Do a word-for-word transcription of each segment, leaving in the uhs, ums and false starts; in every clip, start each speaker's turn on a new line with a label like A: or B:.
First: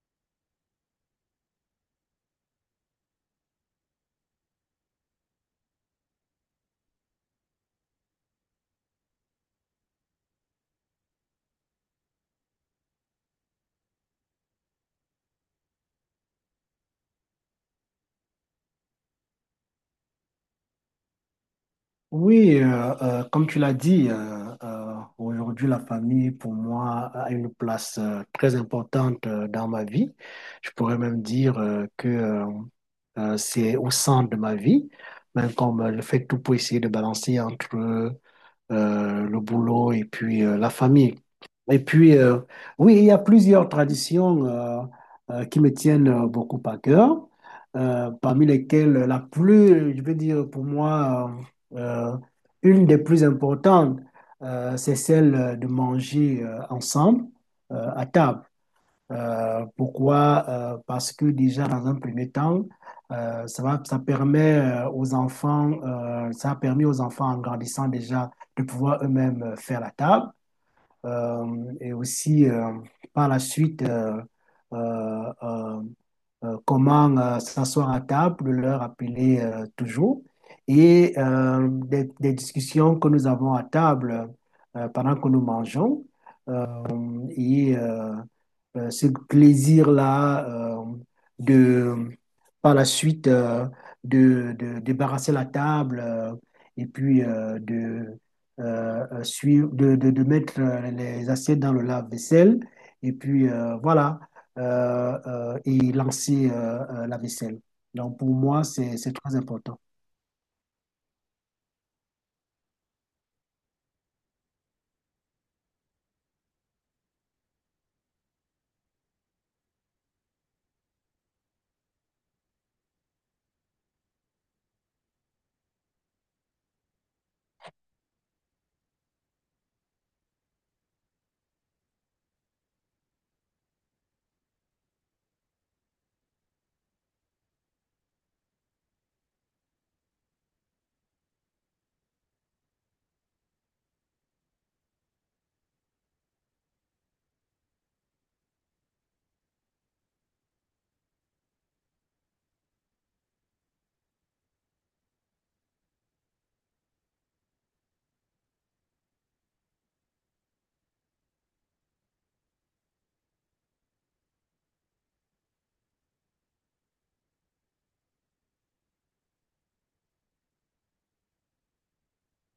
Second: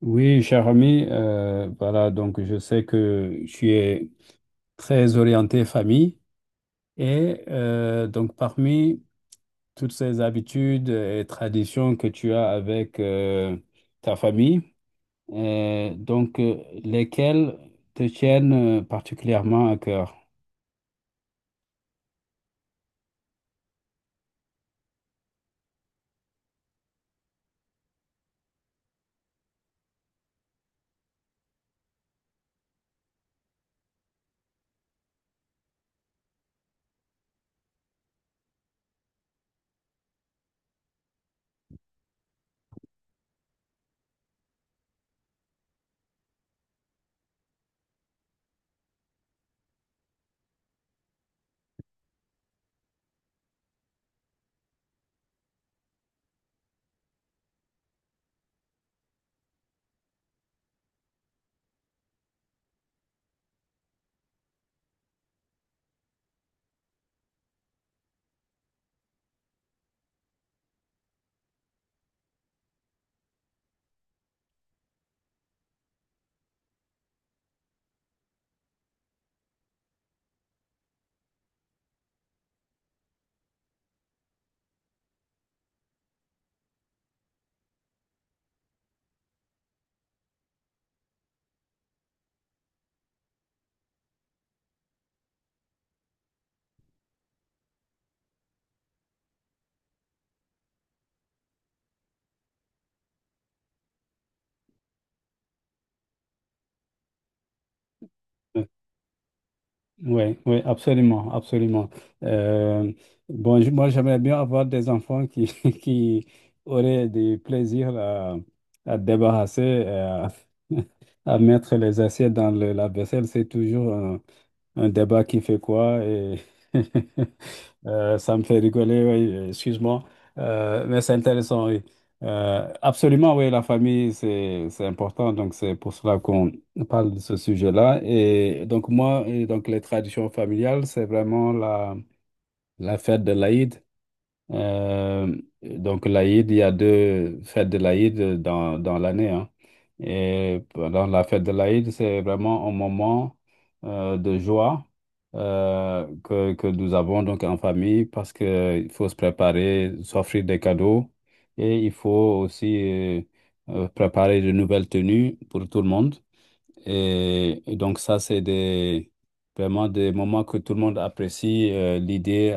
A: Oui, cher ami, euh, voilà, donc je sais que tu es très orienté famille et euh, donc parmi toutes ces habitudes et traditions que tu as avec euh, ta famille, euh, donc euh, lesquelles te tiennent euh, particulièrement à cœur?
B: Oui, euh, euh, comme tu l'as dit, euh, euh, aujourd'hui, la famille, pour moi, a une place euh, très importante euh, dans ma vie. Je pourrais même dire euh, que euh, euh, c'est au centre de ma vie, même comme euh, je fais tout pour essayer de balancer entre euh, le boulot et puis euh, la famille. Et puis, euh, oui, il y a plusieurs traditions euh, euh, qui me tiennent euh, beaucoup à cœur, euh, parmi lesquelles la plus, je veux dire, pour moi, euh, euh, une des plus importantes, euh, c'est celle de manger euh, ensemble euh, à table. Euh, pourquoi? Euh, parce que déjà, dans un premier temps, euh, ça va, ça permet euh, aux enfants, euh, ça a permis aux enfants en grandissant déjà de pouvoir eux-mêmes euh, faire la table. Euh, et aussi, euh, par la suite, euh, euh, euh, euh, comment euh, s'asseoir à table, de leur appeler euh, toujours. Et euh, des, des discussions que nous avons à table euh, pendant que nous mangeons. Euh, et euh, euh, ce plaisir-là euh, de, par la suite, euh, de, de débarrasser la table euh, et puis euh, de, euh, euh, suivre, de, de, de mettre euh, les assiettes dans le lave-vaisselle et puis euh, voilà, euh, euh, et lancer euh, euh, la vaisselle. Donc pour moi, c'est, c'est très important.
A: Oui, oui, absolument, absolument. Euh, bon, je- moi, j'aimerais bien avoir des enfants qui, qui auraient du plaisir à, à débarrasser, euh, à, mettre les assiettes dans le lave-vaisselle. C'est toujours un, un débat qui fait quoi et euh, ça me fait rigoler, oui, excuse-moi. Euh, mais c'est intéressant, oui. Euh, absolument, oui, la famille, c'est, c'est important, donc c'est pour cela qu'on parle de ce sujet-là. Et donc moi, et donc les traditions familiales, c'est vraiment la, la fête de l'Aïd, euh, donc l'Aïd, il y a deux fêtes de l'Aïd dans, dans l'année, hein. Et pendant la fête de l'Aïd, c'est vraiment un moment euh, de joie euh, que, que nous avons donc en famille parce que il faut se préparer, s'offrir des cadeaux et il faut aussi euh, euh, préparer de nouvelles tenues pour tout le monde. Et, et donc ça, c'est des, vraiment des moments que tout le monde apprécie euh, l'idée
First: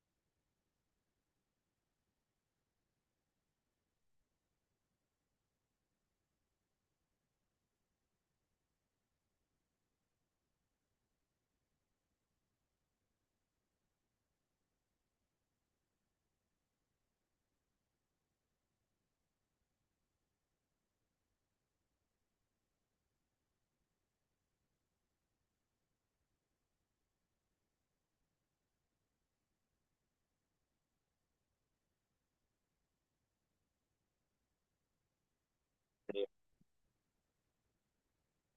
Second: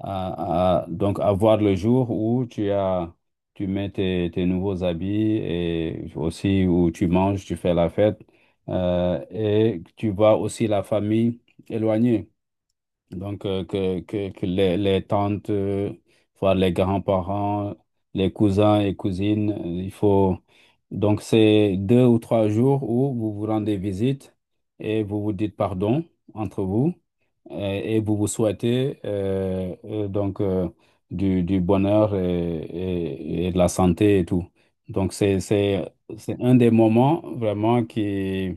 A: à- à- donc à voir le jour où tu as, tu mets tes, tes nouveaux habits et aussi où tu manges, tu fais la fête euh, et tu vois aussi la famille éloignée. Donc euh, que, que, que les, les tantes, euh, voir les grands-parents, les cousins et cousines, euh, il faut... Donc c'est deux ou trois jours où vous vous rendez visite et vous vous dites pardon entre vous et et vous vous souhaitez euh, euh, donc euh, du, du bonheur et, et- et de la santé et tout. Donc c'est, c'est, c'est un des moments vraiment qui,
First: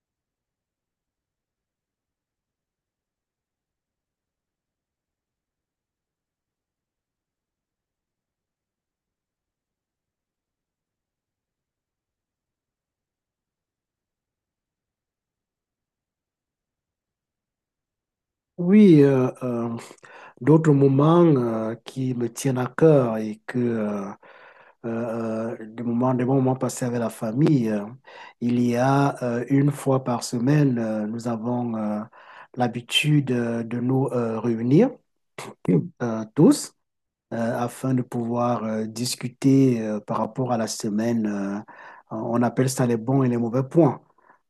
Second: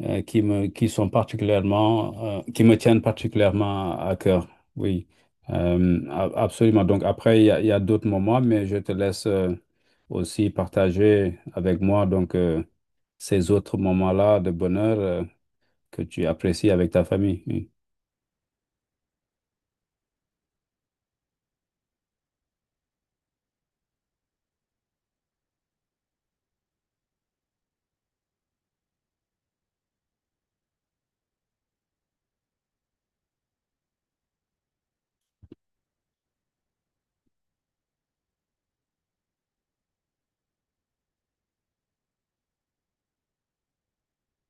A: euh, qui me, qui sont particulièrement, euh, qui me tiennent particulièrement à cœur. Oui, Euh, a- absolument. Donc après, il y a, il y a d'autres moments, mais je te laisse euh, aussi partager avec moi donc euh, ces autres moments-là de bonheur euh, que tu apprécies avec ta famille. Oui.
B: Oui, euh, euh, d'autres moments euh, qui me tiennent à cœur et que euh, euh, euh, des moments, des bons moments passés avec la famille. Euh, il y a euh, une fois par semaine, euh, nous avons euh, l'habitude euh, de nous euh, réunir euh, tous euh, afin de pouvoir euh, discuter euh, par rapport à la semaine. Euh, on appelle ça les bons et les mauvais points.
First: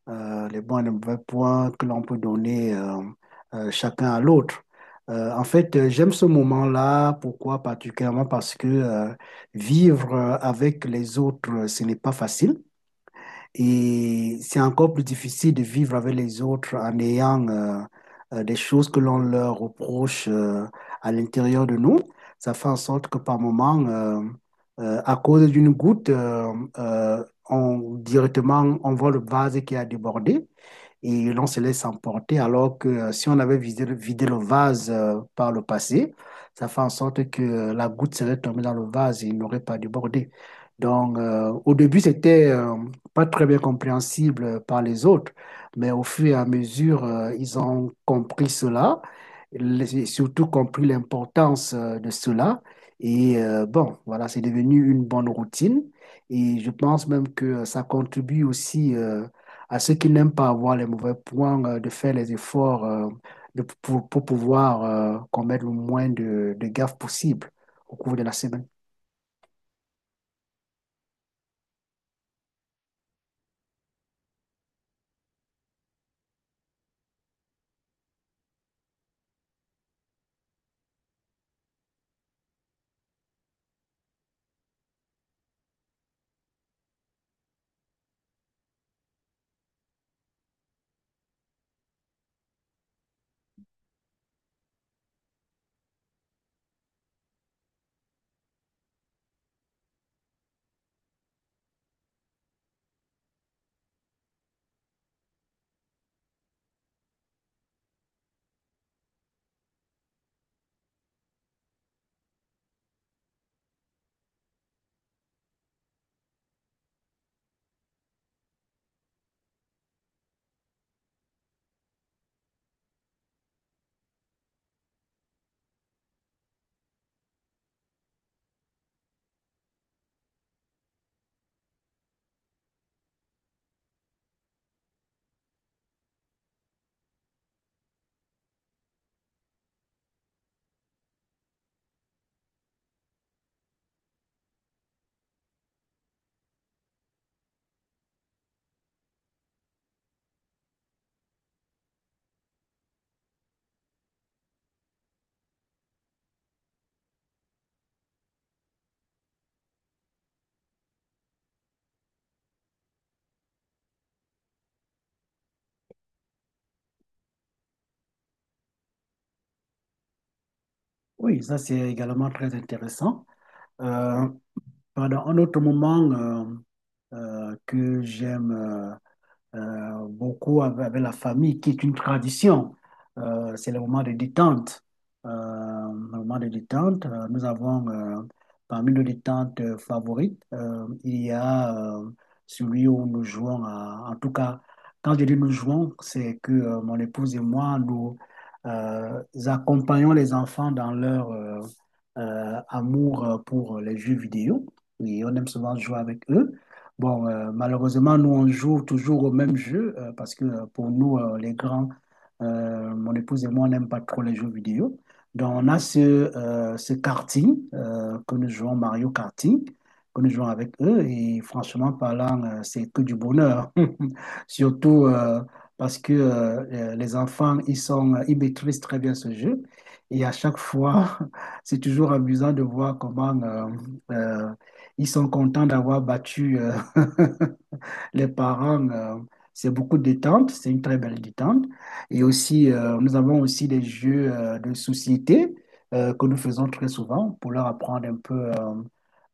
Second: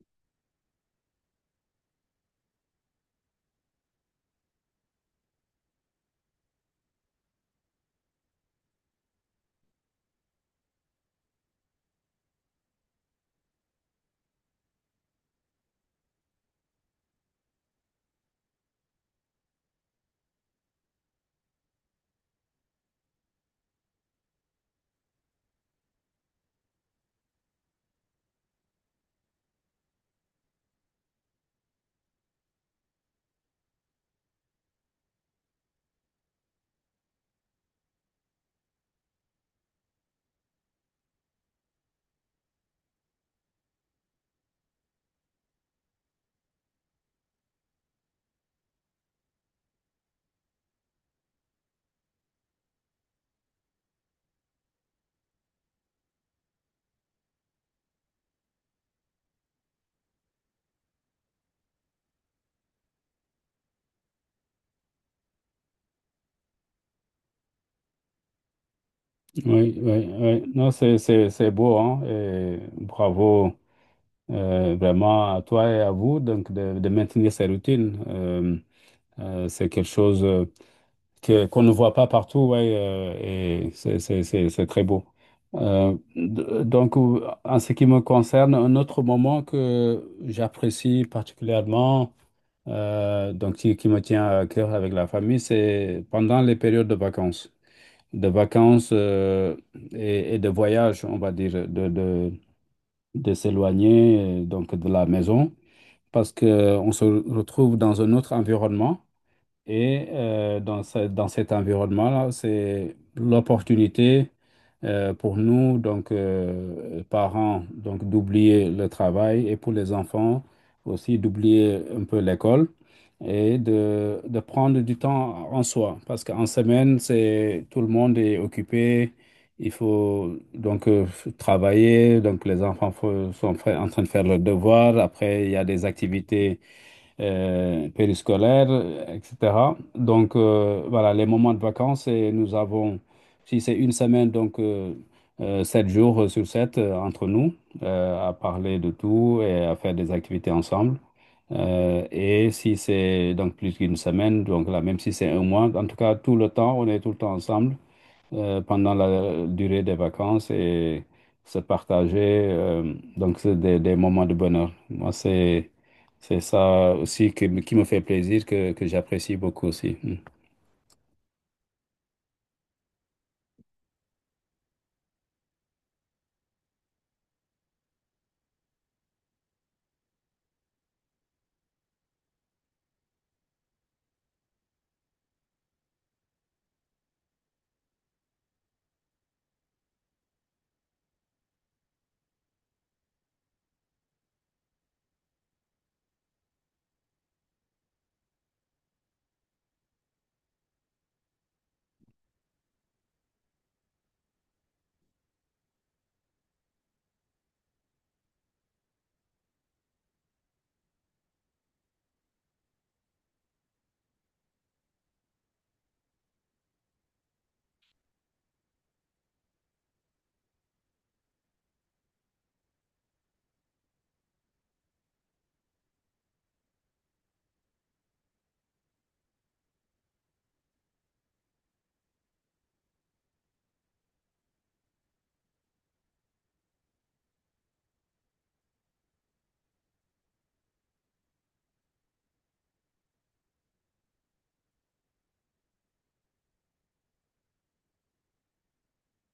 B: Euh, les bons et les mauvais points que l'on peut donner euh, euh, chacun à l'autre. Euh, en fait, euh, j'aime ce moment-là. Pourquoi particulièrement? Parce que euh, vivre euh, avec les autres, euh, ce n'est pas facile. Et c'est encore plus difficile de vivre avec les autres en ayant euh, euh, des choses que l'on leur reproche euh, à l'intérieur de nous. Ça fait en sorte que par moment, euh, euh, à cause d'une goutte, euh, euh, on, directement, on voit le vase qui a débordé et l'on se laisse emporter, alors que euh, si on avait vidé, vidé le vase euh, par le passé, ça fait en sorte que euh, la goutte serait tombée dans le vase et il n'aurait pas débordé. Donc, euh, au début, c'était euh, pas très bien compréhensible par les autres, mais au fur et à mesure, euh, ils ont compris cela, les- et surtout compris l'importance euh, de cela. Et euh, bon, voilà, c'est devenu une bonne routine. Et je pense même que euh, ça contribue aussi euh, à ceux qui n'aiment pas avoir les mauvais points euh, de faire les efforts euh, de- pour, pour pouvoir euh, commettre le moins de, de gaffes possible au cours de la semaine.
A: Oui, oui, oui. Non, c'est, c'est, c'est beau, hein, et bravo euh, vraiment à toi et à vous donc de, de maintenir ces routines. Euh, euh, c'est quelque chose euh, que, qu'on ne voit pas partout, ouais, euh, et c'est, c'est, c'est, c'est très beau. Euh, d- donc, ou- en ce qui me concerne, un autre moment que j'apprécie particulièrement, euh, donc qui, qui me tient à cœur avec la famille, c'est pendant les périodes de vacances de vacances euh, et, et de voyage, on va dire, de, de, de s'éloigner euh, donc de la maison parce que euh, on se retrouve dans un autre environnement et euh, dans ce- dans cet environnement-là, c'est l'opportunité euh, pour nous, donc euh, parents, donc d'oublier le travail et pour les enfants aussi d'oublier un peu l'école et de, de prendre du temps en soi. Parce qu'en semaine, c'est tout le monde est occupé. Il faut donc euh, travailler. Donc les enfants fo- sont fra- en train de faire leurs devoirs. Après, il y a des activités euh, périscolaires, euh, et cætera. Donc, euh, voilà, les moments de vacances, et nous avons, si c'est une semaine, donc euh, euh, sept jours sur sept euh, entre nous, euh, à parler de tout et à faire des activités ensemble. Euh, et si c'est donc plus qu'une semaine, donc là, même si c'est un mois, en tout cas, tout le temps, on est tout le temps ensemble euh, pendant la durée des vacances et se partager. euh, donc, c'est des, des moments de bonheur. Moi, c'est, c'est ça aussi qui, me qui me fait plaisir, que, que j'apprécie beaucoup aussi. Mm.
B: Oui, ça c'est également très intéressant. Euh, Pendant un autre moment euh, euh, que j'aime euh, euh, beaucoup avec, avec la famille, qui est une tradition. Euh, c'est le moment de détente. Euh, le moment de détente, euh, nous avons euh, parmi nos détentes euh, favorites, euh, il y a euh, celui où nous jouons, à- en tout cas, quand je dis nous jouons, c'est que euh, mon épouse et moi, nous euh, accompagnons les enfants dans leur euh, euh, amour euh, pour les jeux vidéo. Et on aime souvent jouer avec eux. Bon, euh, malheureusement, nous, on joue toujours au même jeu euh, parce que euh, pour nous, euh, les grands, euh, mon épouse et moi, on n'aime pas trop les jeux vidéo. Donc, on a ce, euh, ce karting euh, que nous jouons, Mario Karting, que nous jouons avec eux. Et franchement parlant, euh, c'est que du bonheur. Surtout euh, parce que euh, euh, les enfants, ils sont, euh, ils maîtrisent très bien ce jeu. Et à chaque fois, c'est toujours amusant de voir comment euh, euh, ils sont contents d'avoir battu. euh, Les parents, euh, c'est beaucoup de détente, c'est une très belle détente. Et aussi, euh, nous avons aussi des jeux euh, de société euh, que nous faisons très souvent pour leur apprendre un peu euh,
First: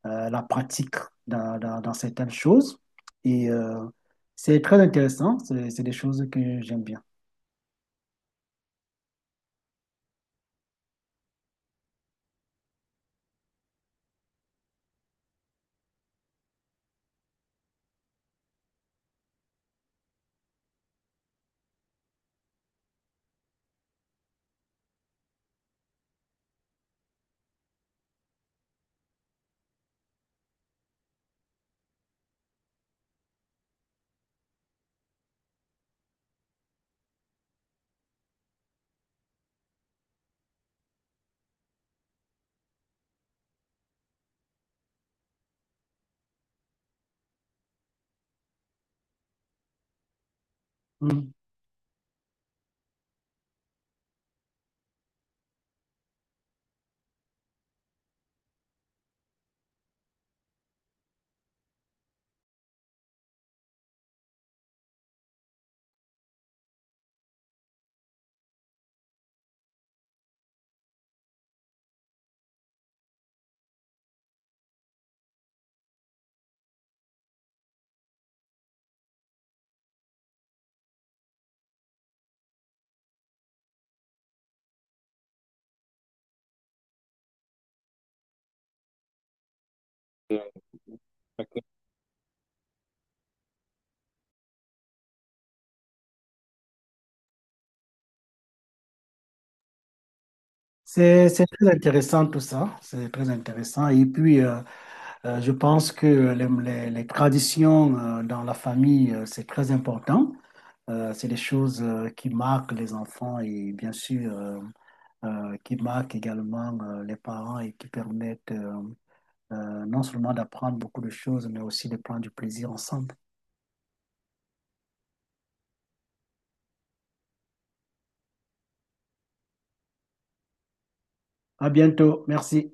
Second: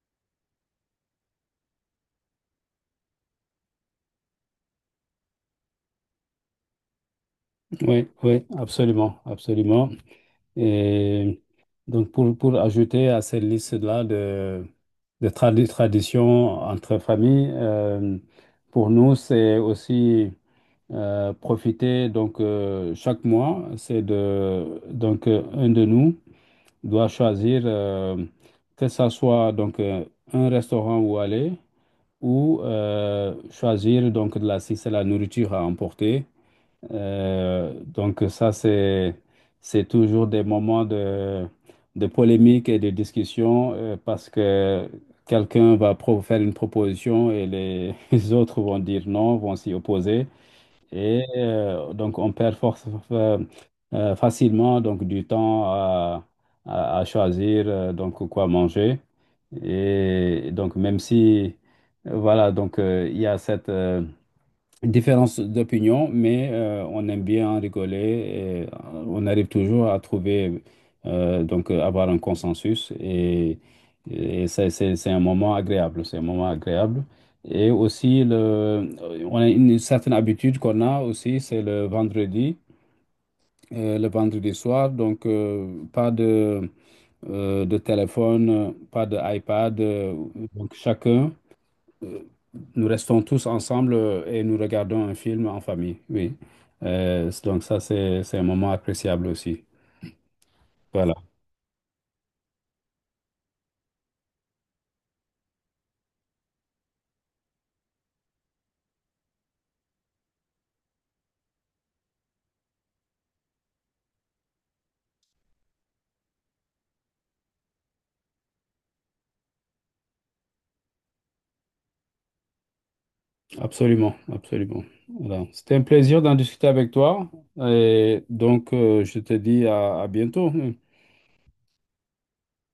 B: euh, la pratique dans, dans- dans certaines choses. Et euh, c'est très intéressant, c'est c'est des choses que j'aime bien.
A: Oui, oui, absolument, absolument. Et donc, pour, pour ajouter à cette liste-là de, de tradi- traditions entre familles, euh, pour nous, c'est aussi euh, profiter donc euh, chaque mois, c'est de donc euh, un de nous doit choisir euh, que ça soit donc euh, un restaurant où aller ou euh, choisir donc de la si c'est la nourriture à emporter. Euh, donc ça c'est c'est toujours des moments de de polémique et de discussion euh, parce que quelqu'un va pro- faire une proposition et les les autres vont dire non, vont s'y opposer. Et
B: Mmh.
A: euh, donc, on perd force, euh, euh, facilement donc, du temps à, à- à choisir euh, donc, quoi manger. Et donc, même si, euh, voilà, donc, euh, il y a cette, euh, une différence d'opinion, mais euh, on aime bien en rigoler et euh, on arrive toujours à trouver, euh, donc euh, avoir un consensus et, et c'est c'est- c'est un moment agréable, c'est un moment agréable. Et aussi, le, on a une certaine habitude qu'on a aussi, c'est le vendredi, euh, le vendredi soir, donc euh, pas de, euh, de téléphone, pas d'iPad, donc chacun. Nous restons tous ensemble euh, et nous regardons un film en famille, oui. Euh, c- donc ça, c'est, c'est un moment appréciable aussi. Voilà,
B: C'est, c'est très intéressant tout ça, c'est très intéressant. Et puis, euh, euh, je pense que les, les- les traditions euh, dans la famille, euh, c'est très important. Euh, c'est des choses euh, qui marquent les enfants et bien sûr euh, euh, qui marquent également euh, les parents et qui permettent euh, euh, non seulement d'apprendre beaucoup de choses, mais aussi de prendre du plaisir ensemble.
A: absolument, absolument. Voilà. C'était un plaisir d'en discuter avec toi et donc euh, je te dis à à bientôt.
B: À bientôt, merci.